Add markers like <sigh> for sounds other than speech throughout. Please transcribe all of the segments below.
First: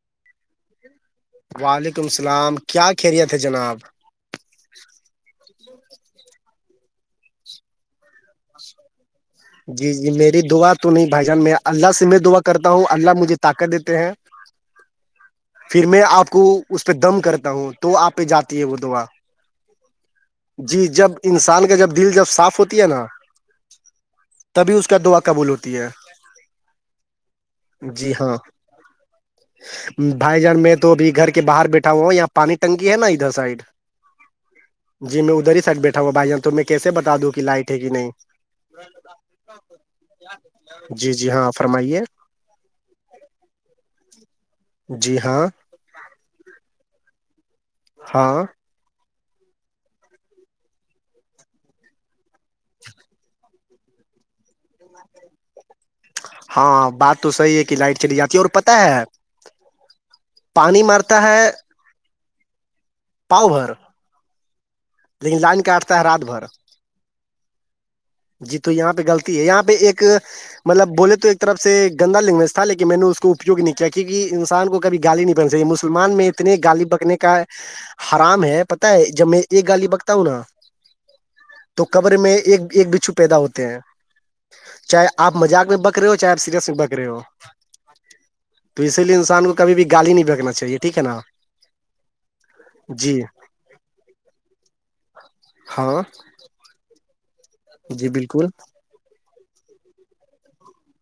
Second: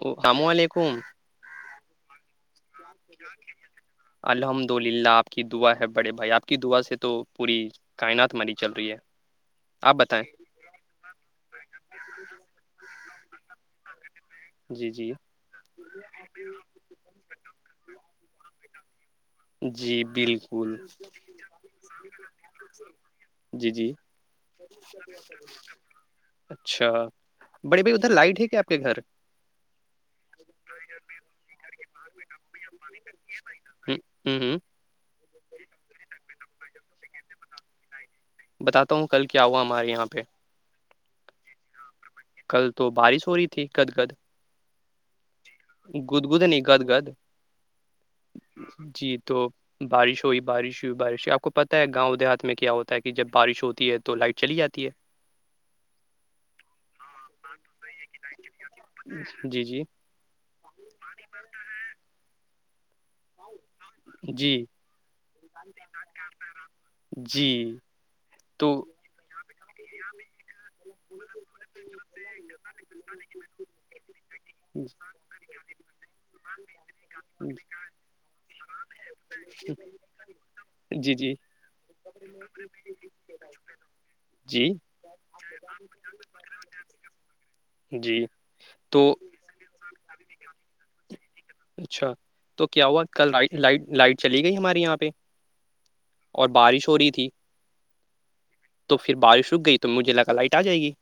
السلام علیکم وعلیکم السلام کیا خیریت ہے جناب <unintelligible> الحمد للہ آپ کی دعا ہے بڑے بھائی آپ کی دعا سے تو پوری کائنات ہماری چل رہی ہے جی آپ جی بتائیں میری دعا تو نہیں بھائی جان میں اللہ سے میں دعا کرتا ہوں اللہ مجھے طاقت دیتے ہیں جی جی پھر میں آپ کو اس پہ دم کرتا ہوں تو آپ پہ جاتی ہے وہ دعا جی بالکل جی جب انسان کا جب دل جب صاف ہوتی ہے نا جی جی تبھی اس کا دعا قبول ہوتی ہے اچھا بڑے بھائی ادھر جی ہاں لائٹ ہے کیا آپ کے گھر بھائی جان میں تو ابھی گھر کے باہر بیٹھا ہوا یہاں پانی ٹنکی ہے نا ادھر سائڈ ہ ہ جی میں ادھر ہی سائیڈ بیٹھا ہوا ہو بھائی جان تو میں کیسے بتا دوں کہ لائٹ ہے کہ نہیں بتاتا ہوں کل کیا ہوا ہمارے یہاں پہ جی جی ہاں فرمائیے کل تو بارش ہو رہی تھی کد کد جی ہاں گدگد نہیں گد گد ہاں جی تو بارش ہوئی بارش ہوئی بارش ہوئی آپ کو پتہ ہے گاؤں دیہات میں کیا ہوتا ہے کہ جب بارش ہوتی ہے تو لائٹ چلی جاتی ہے <inaudible> ہاں بات تو صحیح ہے کہ لائٹ چلی جاتی ہے اور پتا ہے جی جی پانی مارتا ہے پاؤ بھر جی لیکن لائن کاٹتا ہے رات بھر جی جی تو یہاں پہ غلطی ہے یہاں پہ ایک مطلب بولے تو ایک طرف سے گندا لینگویج تھا لیکن میں نے اس کو اپیوگ نہیں کیا کیوںہ انسان کو کبھی گالی نہیں بکنی چاہیے مسلمان میں اتنے گالی بکنے کا حرام ہے پتاہ ہے جب میں ایک گالی بکتا ہوں نا جی جی تو قبر میں ایک ایک بچھو پیدا ہوتے ہیں جی چاہے آپ مذاق میں بک رہے ہو چاہے آپ سیریس میں بک رہے ہو جی تو اسی لیے انسان کو کبھی بھی گالی نہیں بکنا چاہیے ٹھیک ہے نا اچھا تو کیا ہوا جی کل لائٹ لائٹ چلی گئی ہمارے یہاں پہ ہاں اور بارش ہو رہی تھی جی بالکل تو پھر بارش اک گئی تو مجھے لگا لائٹ آ جائے گی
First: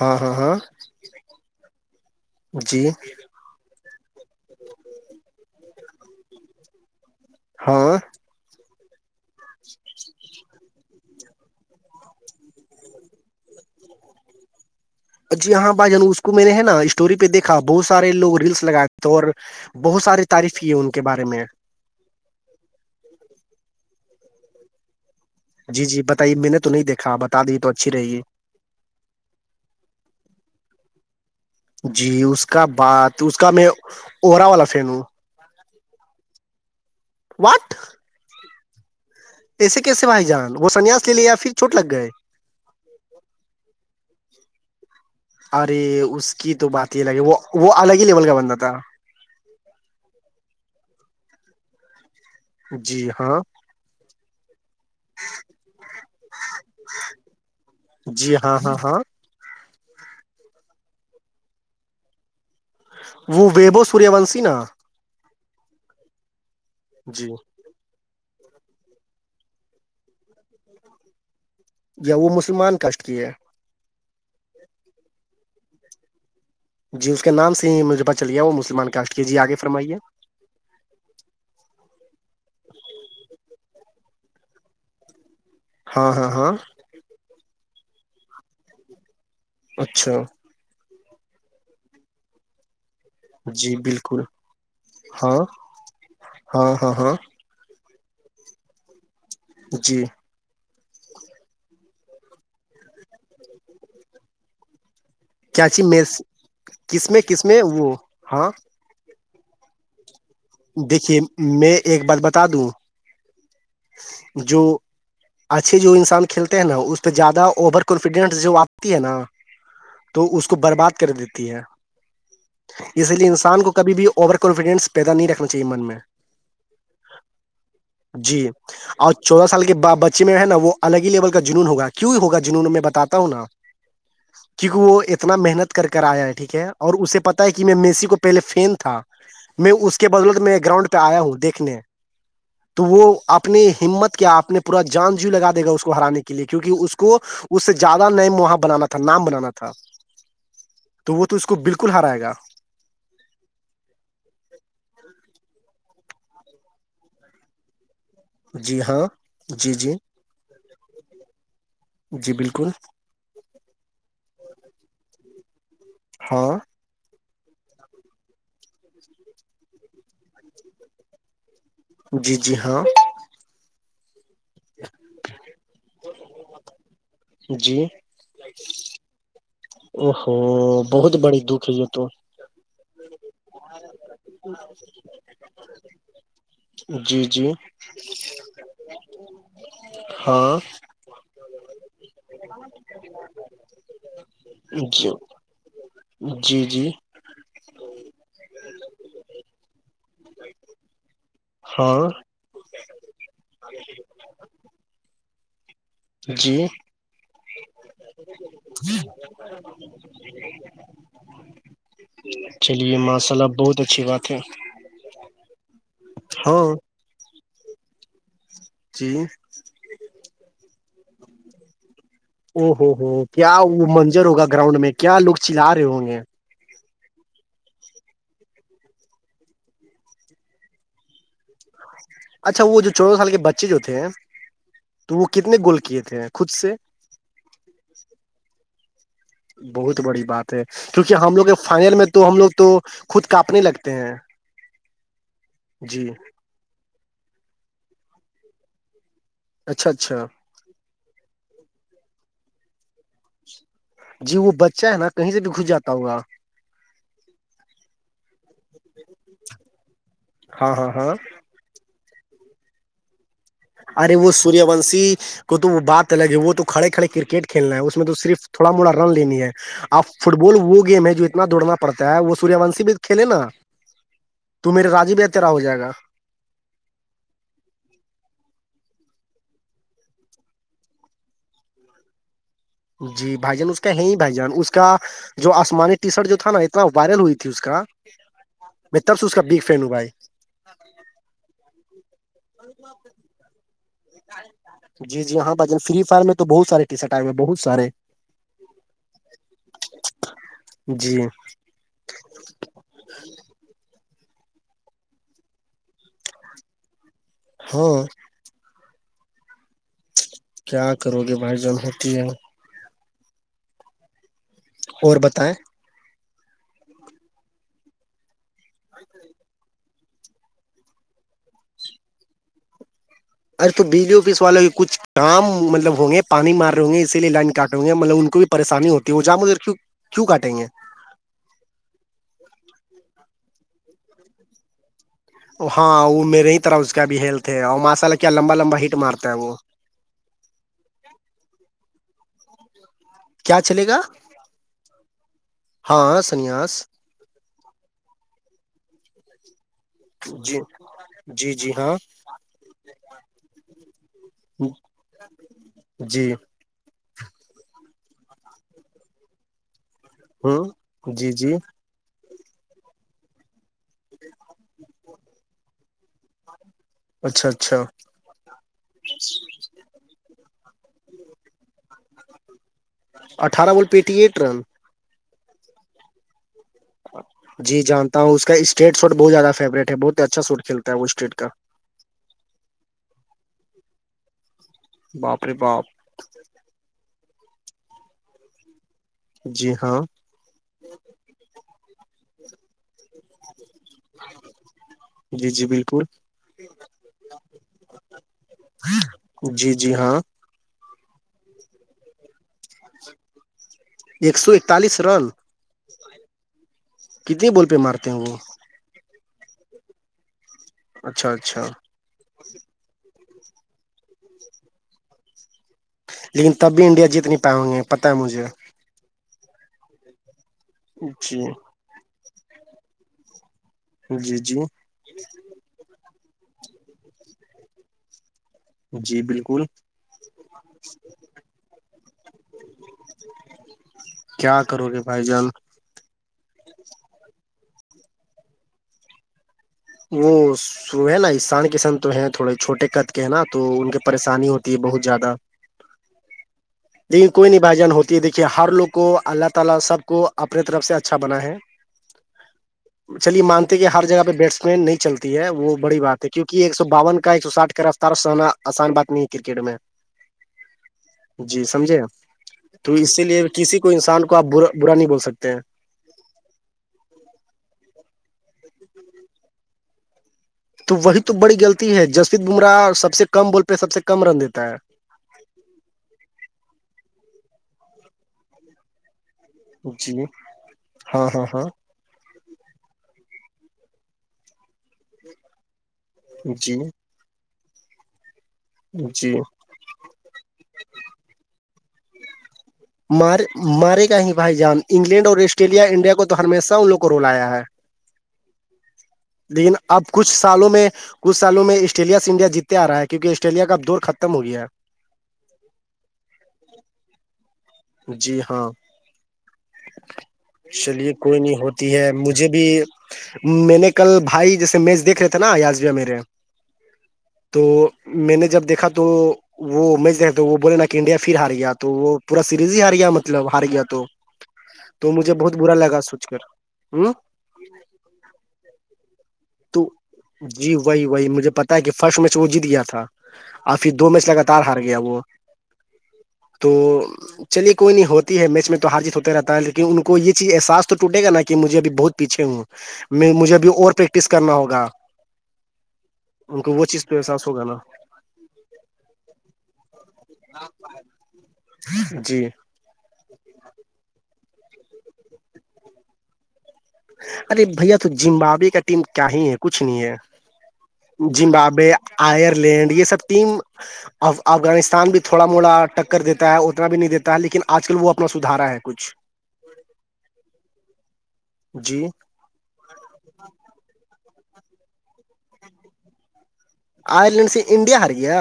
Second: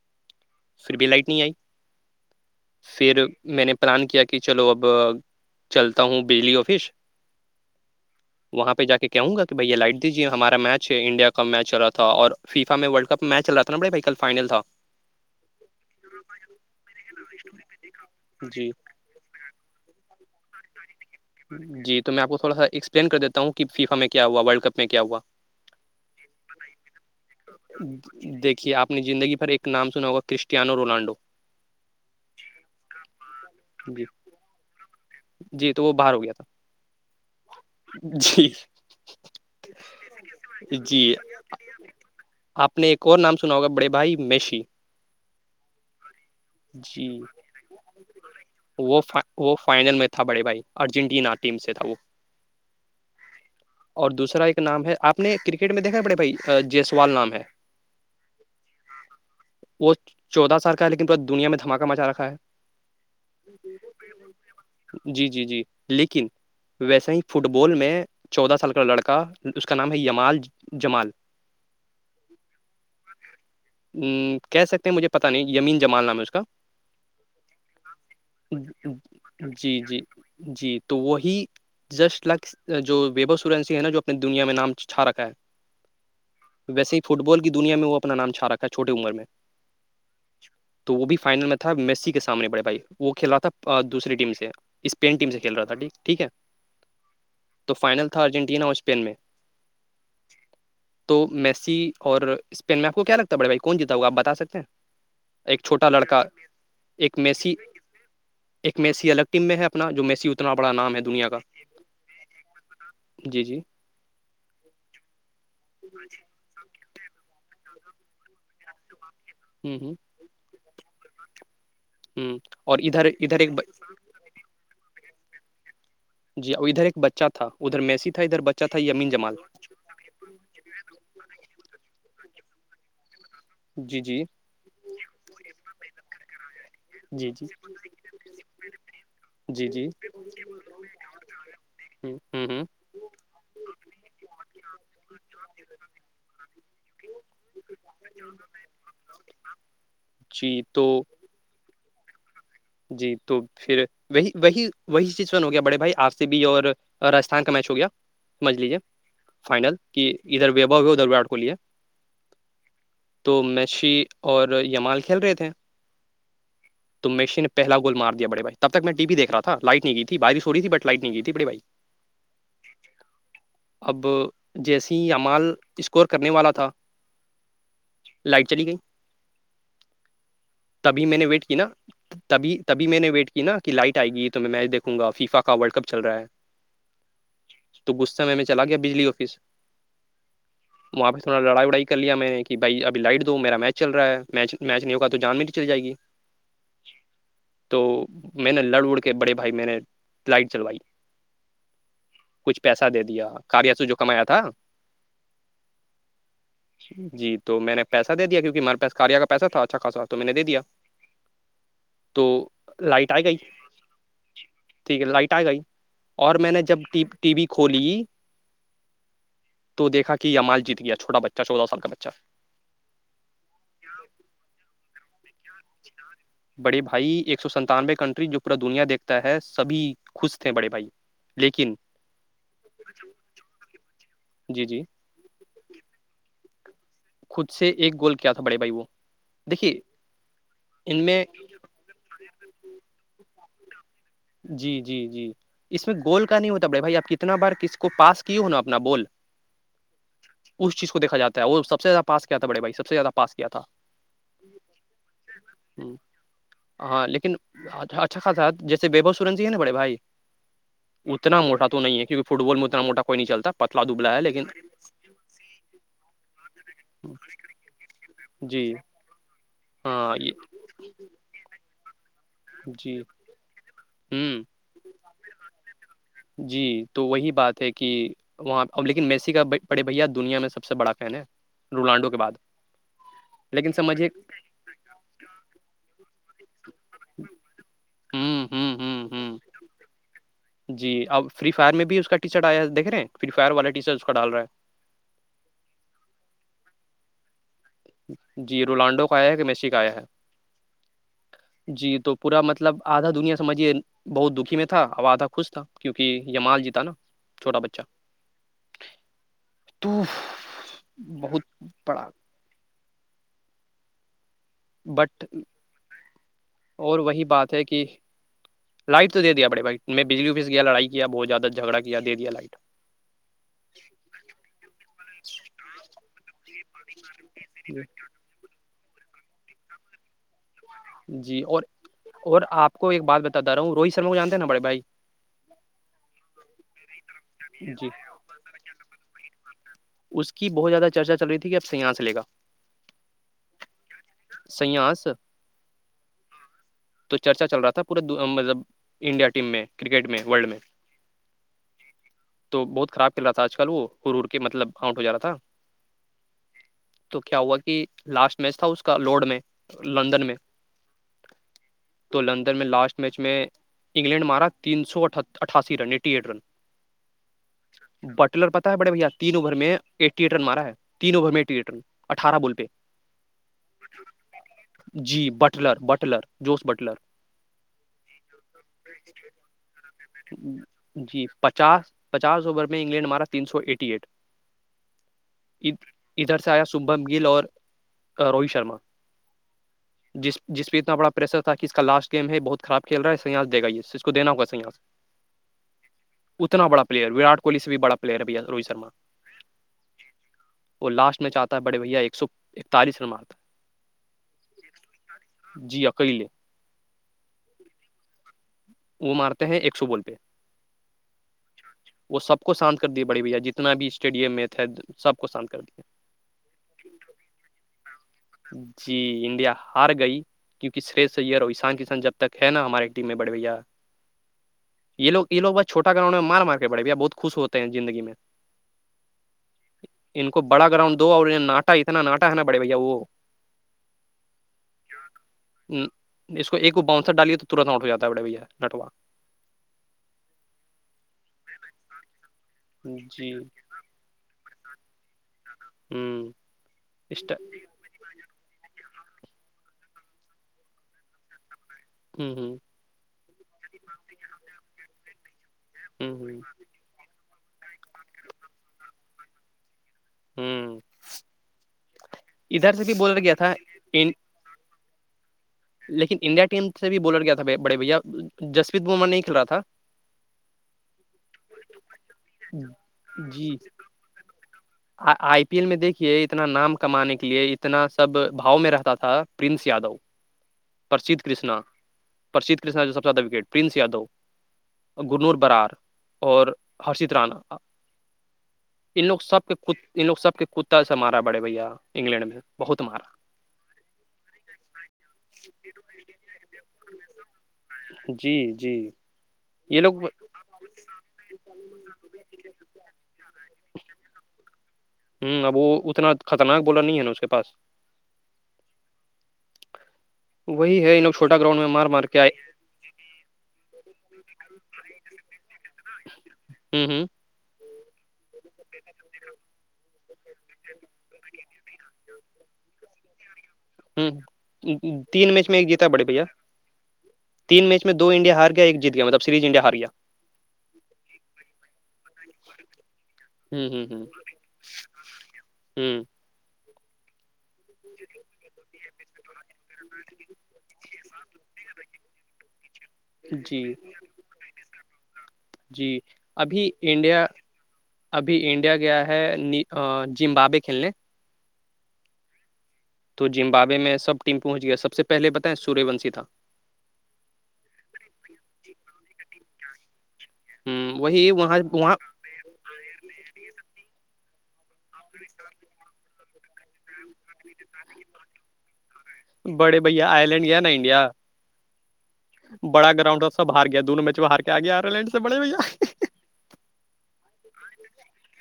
ہاں ہاں ہاں پھر بے لائٹ نہیں آئی جی پھر میں نے پلان کیا کہ چلو اب چلتا ہوں بجلی آفس ہاں وہاں پہ جا کے کہوں گا کہ بھیا لائٹ دیجیے ہمارا میچ ہے انڈیا کا میچ چ رہا تھا اور فیفا میں ورلڈ کپ می چ رہا تھا نا بھائی بائی کل فائنل تھا جی ہاں با جانو اس کو میں نے ہے نا اسٹوری پہیکھا بہت سار لوگ رلس جی لگائےے تو اور بہت ساری تعریف کیے ان کے بارے میں جی تو میں آپ کو تھوڑا سا ایکسپلین کر دیتا ہوں کہ فیفا میں کیا ہوا ورلڈ کپ میں کیا ہوا جی جی بتائیے میں نے تو نہیں دیکھا بتا دی تو اچھی رہے گی دیکھیے آپ نے زندگی پرھر ایک نام سنا ہوگا کرسٹییاانو رونالڈو جی اس کا بعات اس کا میں جی ارا والا فین ہوں جی تو وہ باہر ہو گیا تھا واٹ جی ایسے کیسے بھائی جان وہ سنیاس جی لے لے یا پھر چوٹ لگ گئے آپ نے ایک اور نام سنا ہوگا بڑے بھائی میشی ارے اس کی تو بات ہی جی الگ ہے وہ وہ الگ ہی لیول کا بنتا تھا وہ فا... وہ فائنل میں تھا بڑے بھائی ارجنٹینا ٹیم سے تھا وہ جی ہاں اور دوسرا ایک نام ہے آپ نے کرکٹ میں دیکھا پڑے بھائی جیسوال نام ہے جی ہاں ہاں ہاں وہ چودہ سال کا ہے لیکن پورا دنیا میں دماکہ مچا رکھا ہے وہ ویبو سوریہ وونشی نا جی جی جی لیکن ویسا ہی جی فٹ بال بول میں چودہ سال کا لڑکا اس کا نام ہے یمال جمال یا وہ مسلمان کاشٹ کی ہے کہہ سکتے ہیں مجھے پتاہ نہیں یمین جمال نام ہے اس کا جی اس کے نام سے مجھے پتا چل گ وہ مسلمان کاسٹ کی ہے آگے جی فرمائیے جی جی تو وہی جسٹ لائک جو ویبو سورینسی ہے نا جو اپنی دنیا میں نام چھا رکھا ہے ہاں ہاں ہاں ویسے ہی فٹ بال کی دنیا میں وہ اپناام چھاکھا ہے چوٹٹی عمر میں اچھا تو وہ بھی فائنل میں تھا میسی کے سامنے بڑے بھائی وہ کھیلا جی تھا دوسری بالکل ٹیم سے اسپین ٹیم سے ہاں کھیل رہا تھا ٹھیک ہے ہاں ہاں ہاں تو فائنل تھا ارجنٹینا اور اسپین میں جی <inaudible> تو میسی اور اسپین مپ کو کیا لگتا ہے بڑے بھائی کون جیتا ہواپ بتا سکتے ہیں ایک کیاچی چھوٹا میں لڑکا کس ایک میں کس میسی میں وہ ہاں ایک میسی الگ ٹیم میں ہے اپنا جو میسی اتنا بڑا نام ہے دیکھیے دنیا کا میں ایک بات بتا دوں جی جی جو اچھے جو انسان کھیلتے ہیں نا اس پہ زیادہ اوور کانفیڈنس جو آپتی ہے نا ہمم ہمم تو اس کو برباد کر دیتی ہے ہ اور ادھر اسی لیے ادھر ایک انسان کو کبھی بھی اوور کانفڈینس پیدا نہیں رکھنا چاہی من میں جی ادھر ایک بچہا تھا ادھر میسی تھا ادھر جی بچہ تھا یمین اور جمال چودہ سال کے میں ہے نا وہ الگ ہی لیول کا جنون ہوگ کیوں ہوگا جنون میں باتا ہوں نا جی جی کیونکہ وہ اتنا محنت کر آیا ہے ٹھیک ہے اور اسے جی پتا جی ہے کہ میں میسی کو پہلے فین تھا جی میں جی اس بدولت میں گراؤنڈ پہ آیا ہوں دیکھنے ہ ہ ہ تو وہ اپنی ہمت کیا اپنے پورا جان جیو لگا دے گا اس کو ہرانے کے لیے کیونکہ اس کو اس سے زیادہ نیم واں بنانا تھا نام بنانا تھا تو وہ تو اس کو بالکل ہرائے گا جی تو پھر وہی وہی وہی سچوشن ہو گیا بڑے بھائی آپ سے بھی اور راجستھان کا میچ ہو گیا سمجھ لیجیے جی ہاں فائنل جی جی کہ ادھر وبو ہے ادھر وراٹ کوہلی ہے جی بالکل تو میشی اور یمال کھیل رہے تھے ہاں تو مسی نے پہلا گول مار دیاڑے بھائیب تک میں ٹیی دیک رہا تھا لائٹ نہیںئی تھی باری سوی تھی ب لائٹ نہیں گ تھی بڑے بائی جی جی ہاں اب جیسی یہعمال اسکور کرنے والا تھا جی لائٹ چلی گئی او ہو تبھی بہت میں نے بڑی ویٹ کی دکھ نا ہے یہ تو تبھی تبھی میں نے ویٹ کی نا کہ لائٹ آئے گی تو میں میچ دیکوں گا فیفا کا ورلڈ کپ چل رہا ہے جی جی تو غصہ میں میں چلا گیا بجلی آفس ہاں وہاں پہ سونا لڑائی وڑائی کر لیا میں نے کہ بھائی اب لائٹ دو میرا مچ چل رہا ہے میچ میچ نہیں ہوگا جی تو جان میں چلی جائے گی جی جی تو میں نے لڑ اڑ کے بڑے بھائی میں نے فلائٹ چلوائی ہاں کچھ پیسہ دے دیا کاریاسو جو کمایا تھا جی جی تو میں نے پیساے دیا کیونکہ ہمارے پاس کاریا کا پیسہ تھا اچھا خا تو میں نے دیا تو چلیے لائٹ آ ماشاء گئی اللہ بہت اچھی بات ہے ٹھیک ہے لائٹ آئے گئی اور میں نے ہاں جب ٹی وی کھولی جی تو دیکھا کہ یہ مال جیت گیا چھوٹا بچہ چودہ سال کا بچہ او ہوو ہو کیا وہ منجر ہوگا گراؤنڈ میں کیا لوگ چلا رہے ہوں گے بڑے بھائی ایک سو سنتانوے کنٹری جو پورا دنیا دیکھتا ہے سبھی خوش تھے بڑے بھائی لیکن اچھا وہ جو چودہ سال کے بچے جو تھے جی جی تو وہ کتنے گول کیے تھے ہیں خود سے خود سے ایک گول کیا تھا بڑے بھائی وہ دیکھیے بہت بڑی بات ہے ان کیونکہ میں ہم لوگ فائنل میں تو ہم لوگ تو خود کاپنے لگتے ہیں جی جی جی اس میں جی گول کا نہیں ہوتا بڑھائی بھائی آپ کتنا بار کس کو پاس کیے ہو نا اپنا بول اچھا اچھا اس چیز کو دیکھا جا ہے وہ سب زیادہ پا کیا تھا بڑے بھائی سب سے زیادہ پا کیا تھا جی وہ بچہ ہے نا کہیں سے بھی گھس ہ جاتا ہوگا ہاں لیکن اچھا خاصا ج بےبو سورنج ہی نا بڑے بھائی ہاں ہاں ہاں اتنا موٹا تو نہیں ہے کیونکہ فٹ بال میں اتنا موٹا کوئی نہیں چلتا پتلا ارے دبلا ہے وہ لیکن سوریہ ونشی کو تو وہ بات الگ ہے وہ تو کڑے کھڑے کرکٹ کھیلنا ہے اس میں تو صرف تھوڑا جی موڑا رن لینی ہے اب ہاں یہ فٹ بال وہ گیم ہے جو اتنا دوڑنا پڑتا ہے وہ سوریہ ونش بھی جی کھیلے نا ہوں تو میرے رای بھی تیرا ہو جائے گا جی تو وہی بات ہے کہ وہاں اب لیکن میسی کا بڑے بھیا دنیا میں سب سے بڑا فین ہے رونالڈو کے بعد جی بھائی جان لیکن اس کا ہے سمجھیے ہی بھائی جان اس اس کا جو آسمانی ٹی شرٹ جو تھا نا اتنا وائرل ہوئی تھی اس کا ہ ہ میں ہ تفس ہ اس کا بگ فرینڈ ہوں بھائی جی اپ فری فائر میں بھی اس کا ٹی شرٹ آیا ہے دیکھ رہ ہیں فری فائر والا ٹی شرٹ اس کا ڈال رہا ہے جی جی ہاں بن فری فائر میں تو بہت سارے سا رے بہت سارا جی رونالڈو کا آیا ہے کہ میسی کا آیا ہے جی جی تو پورا مطلب آدھا دنیا سمجھیے بہت دکھی میں تھا آو تھا خوش تھا کیونکہ یمال جیتا نا چھوٹا بچہ ہاں تو کیا کرو گے بہت بھائی جان بڑا ہوتی ہے اور بٹ بتائیں اور وہی بات ہے کہ لائٹ تو دے دیا بڑے بھائی میں بجلی اوفس کیایا لڑائی کیا بہت زیادہ جھگڑا کیا دے دیا لائٹ ارے تو بجلی آفس والے بھی کچھ کا مطلب ہوں گے پانی مار رہ ہوں گے اسی لیے لائن کاٹ ہوں گے مطلب ان کو بھی پریشانی ہوتی ہے وہ جا مجے کی کیوں کاٹیں گے جی اور اور آپ کو ایک بات بتاتا رہا ہوں روہت سرما کو جانتے ہیں نا بڑے بھائی ہاں وہ میرے ہی طرح اس کا بھی ہیلتھ ہے اور جی ماشاءلہ کیا لمبا لمبا ہیٹ مارتا ہے وہ اس کی بہت زیادہ چرچا چل رہی تھی آپ سے یہاں سے لےا کیا چلے گا سیاس ہاں سنیاس تو چرچا چل رہا تھا پورے مطلب انڈیا ٹیم میں کرکٹ میں ورلڈ میں جی جی ہاں تو بہت خراب کرل رہا تھا آج کل وہ ہرور کے مطلب آؤٹ ہو جا رہا تھا جی تو کیا ہوا کہ لاسٹ میچ تھا اس کا لوڈ میں لندن میں ہمم جی جی تو لندن میں لاسٹ میچ میں انگلینڈ مارا تین سو اٹھاسی رن ایٹی ایٹ رن اچھا اچھا بٹلر پتا ہے بڑے بھیا تین اوور میں ایٹیٹر مارا ہے تین اوور میںٹٹیٹر اٹھارہ بول پہ اٹھارہ بول پیٹی ایکٹ رن جی بٹلر بٹلر جوس بٹلر جی جانتا ہوں اس کا اسٹٹ شٹ بہت زیادہ فیورٹ جی پچاس پچاس اوور میں انگلینڈ ہمارا تین سو ایٹی ایٹ باپ رے باپ ادھر سے آیا سمبھم گل اور روہت شرما جی ہاں جس جس پہ اتنا بڑاریشر تھا کہ اس کا لاٹ گیم ہے بہت خراب کھی رہا ہے سیاس د گا یہ اس کو دین ہوگا سیاس جی جی بالکل اتنا بڑا پلیئر اٹ کوہلی سے بھی بڑا پلیئر ہے بھیا روہت شرم جی جی ہاں وہ لاسٹ میں چاہتا ہے بڑے بھیا ایک سو اکتالیس رن مارتا ایک سو اتالس رن جی اکیلے کتنے بول پہ مارتے ہیں وہ وہ مارتے ہیں ایک سو بول پہ اچھا اچھا وہ سب کو شانت کر دیا بڑے بھیا جتنا بھی اسٹیڈیم میں تھے سب کو شانت کر دیا لیکن تب بھی انڈیا جیت نہیں پا ہوں گے پتہ ہے مجھے جی انڈیا ہار گئی کیوںک شرریھ جی سرو ای شان کشان جب تک ہے نا ہمارے ٹیم میں بڑے بھیا جی جی یہ لوگ یہ لو بس چھواہوں مار کے پڑےیا بت خش ہوتے ہیں زندگی میں جی بالکل ان کو بڑا گراؤن دو اور ناٹا اتنا ناٹا ہے نا بڑے بھیا وہ کیا کرو گے بھائی جان اس کو ایک وہ باؤنسر ڈالیے تو ترنت آٹ ہو جاتا ہے بے بھیا نیٹ ورک وہ س ہے نا ایشان کسن تو ہے تھوڑے چھوٹے قد کے ہیں جی نا تو ان کے پریشانی ہوتی ہے بہت زیادہ ھمم <unintelligible> ھمم ھمم چلیے مانتے ہیں کہ ہر جگہ پہ بیٹسمین نہیں چلتی ہے وہ بڑی بات ہ ہے کیونکہ ایک سو باون کا ایک سو سٹھ کا رفتار سنا آسان بات نہیں ہے کرکٹ میں ھمم جی سمجھے تو اس سے لیے تھا کسی کو انسان کو آپ با برا نہیں بول سکتے ہیں لیکن انڈیا ٹیم سے بھی بولر کیا تھا بڑے بھیا جسپت بما نہیں کھیل رہا تھا تو وہی تو بڑی غلطی ہے جسپت بمراہ سب سے جی کم بال پہ سب سے کم رن دیتا ہے آئی پی ایل میں دیکھیے اتنا نام کمانے کے لیے اتنا سب باؤ میں رہتا تھا پرنس ہے یادو جی پرسھ ہاں ہاں کرشنا ہاں پرشید کرنا سب سے زیادہ وکٹ پرنس یادو گرنور برار اور جی ہرشت رانا <unintelligible> ان لوگ جی سب کے ان لوگ سب کے کتا سے مارا بڑے بھیا انگلینڈ میں بہت مارا مار مارے گا ہی بھائی جان انگلینڈ اور آسٹریلیا انڈیا کو تو ہمیشہ ان لوگ کو رولایا ہے جی جی لیکن یہ اب لوگ ہ کچھ <unintelligible> سالوں میں کچھالوں میں آسٹریلیا سے انڈیا جیتتے آ رہا ہے کیونکہ آسٹریلیا کابور ختم ہو گیا ہے ہوں اب وہ اتنا خطرناک بولا نہیں ہے نا اس کے پاس جی ہاں وہی ہے ان لوگ چلیے چھوٹا کوئی نہیں گراؤنڈ میں مار ہوتی مار ہے کے آئے مجھے بھی میں نے کل بھائی جیسے میچ دیکھ رہے تھاے نا یاسبیا میرے ہ تو میں نے جب دیکا تو وہ مچ دیکھا وہ بولے نا کہ انڈیا پھر ہار گیا تو وہ پورا سیریز ہی ہار گیا مطلب ہار گیا تو ہ تو تین مجھے میچ بہت میں ایک برا جیتا لگا بڑے بھیا سوچ کر ہ تین میچ دو انڈیا ہار گ ایک جیت گیاطلب سیریز انڈیا ہاریا تو جی وہی وہی مجھے پتا ہے کہ فرسٹ میچ وہ جیت گیا تھا اور پھر دو میچ لگاتار ہار گیا وہ ھمم تو چلیے کوئی نہیں ہوتی ہے میچ میں تو ہارجیت ہوتے رہتا ہے لیکن ان کو یہ چیز ساس تو ٹے گا نا کہ مھے ابھی بہت پیھے ہوں میں مجھے جی ابھی اور پریکٹس کرنا ہوگا جی ان ابھی کو وہ چیز پہ انڈیا احساس ہوگا نا ابھی انڈیا گیا ہے ن زمبابے کھیلنے جی تو زمبابے میں سب ٹیم پہنچ گیا سب سے پہلے بتائیں سوریہ ونشی تھا ارے بھیا تو زمبابے کا ٹیم کیا ہی ہے کچھ نہیں ہے ہ وہی وہاں وہاں آئر لینڈ یہ سب ٹیم ا افغانستان بھی تھوڑا موڑاٹک کر دیتا ہے اتنا بھی نہیں دیتا ہے لیکن آج کل وہ اپنا سدھارا ہے کچھ بڑے بھیا آئی لینڈ گیا نا انڈیا جی بڑا گراؤنڈ تھا سب ہار گیا دونوں میچ میں ہار کے آ گیا آرلینڈ سے بڑے بھیا آئرلینڈ سے انڈیا ہار گیا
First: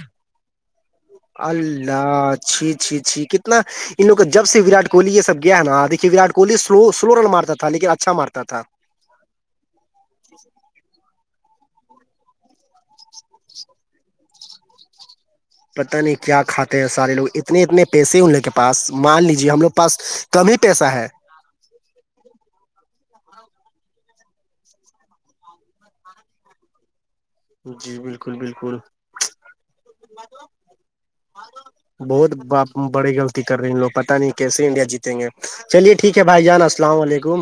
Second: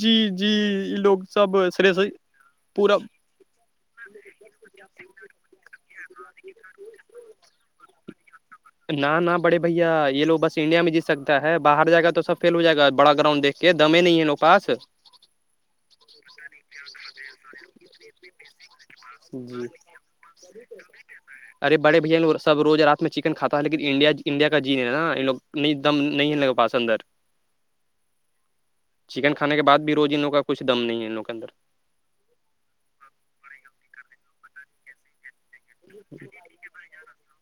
جی جی یہ لوگ سب سرے سے اللہ چھی چ پورا چھی کتنی نا <unintelligible> ان لووں کو جب سے ورٹ کوہلی یہ سب گیا نا دیکھیے ورٹ کوہلی سلو سلو رن مارتا تھا لیکن اچھا مارتا تھا نہ نہ بڑے بھیا یہ لو بس انڈیا میں جیت سکتا ہے باہر جائے گا تو سب فیل ہو جائے گاڑا گرانڈ دیکھ کہ دم نہیں ہے نوں پاس پت نہیں کیا کاتے ہیں سارے لوگ اتنے اتنے پیسے ہیں ان لوگ کے پاس مان لیجے ہم جی لوگ پاس کم ہی پیسہ ہے ارے بڑے بھائا لوگ سب روز رات میں چکن کھاتا ہے لیکن انڈیا انڈیا کا جین ہے نا لگ ن دم نہیں ہے ان لگ پاس اندر جی بالکل بالکل چکن کھانے کے بعد بھی روز انوں کا کچھ دم نہیں ہے انوں کے اندر بہت بڑی غلطئی کر رہی ہیں لوگ پتا نہیں کیسے انڈیا جیتیں گے چلیے ٹھیک ہے بھائی جان السلام علیکم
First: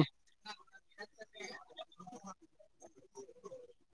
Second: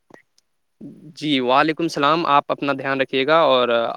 جی وعلیکم السلام آپ اپنا دھیان رکھیے گا اور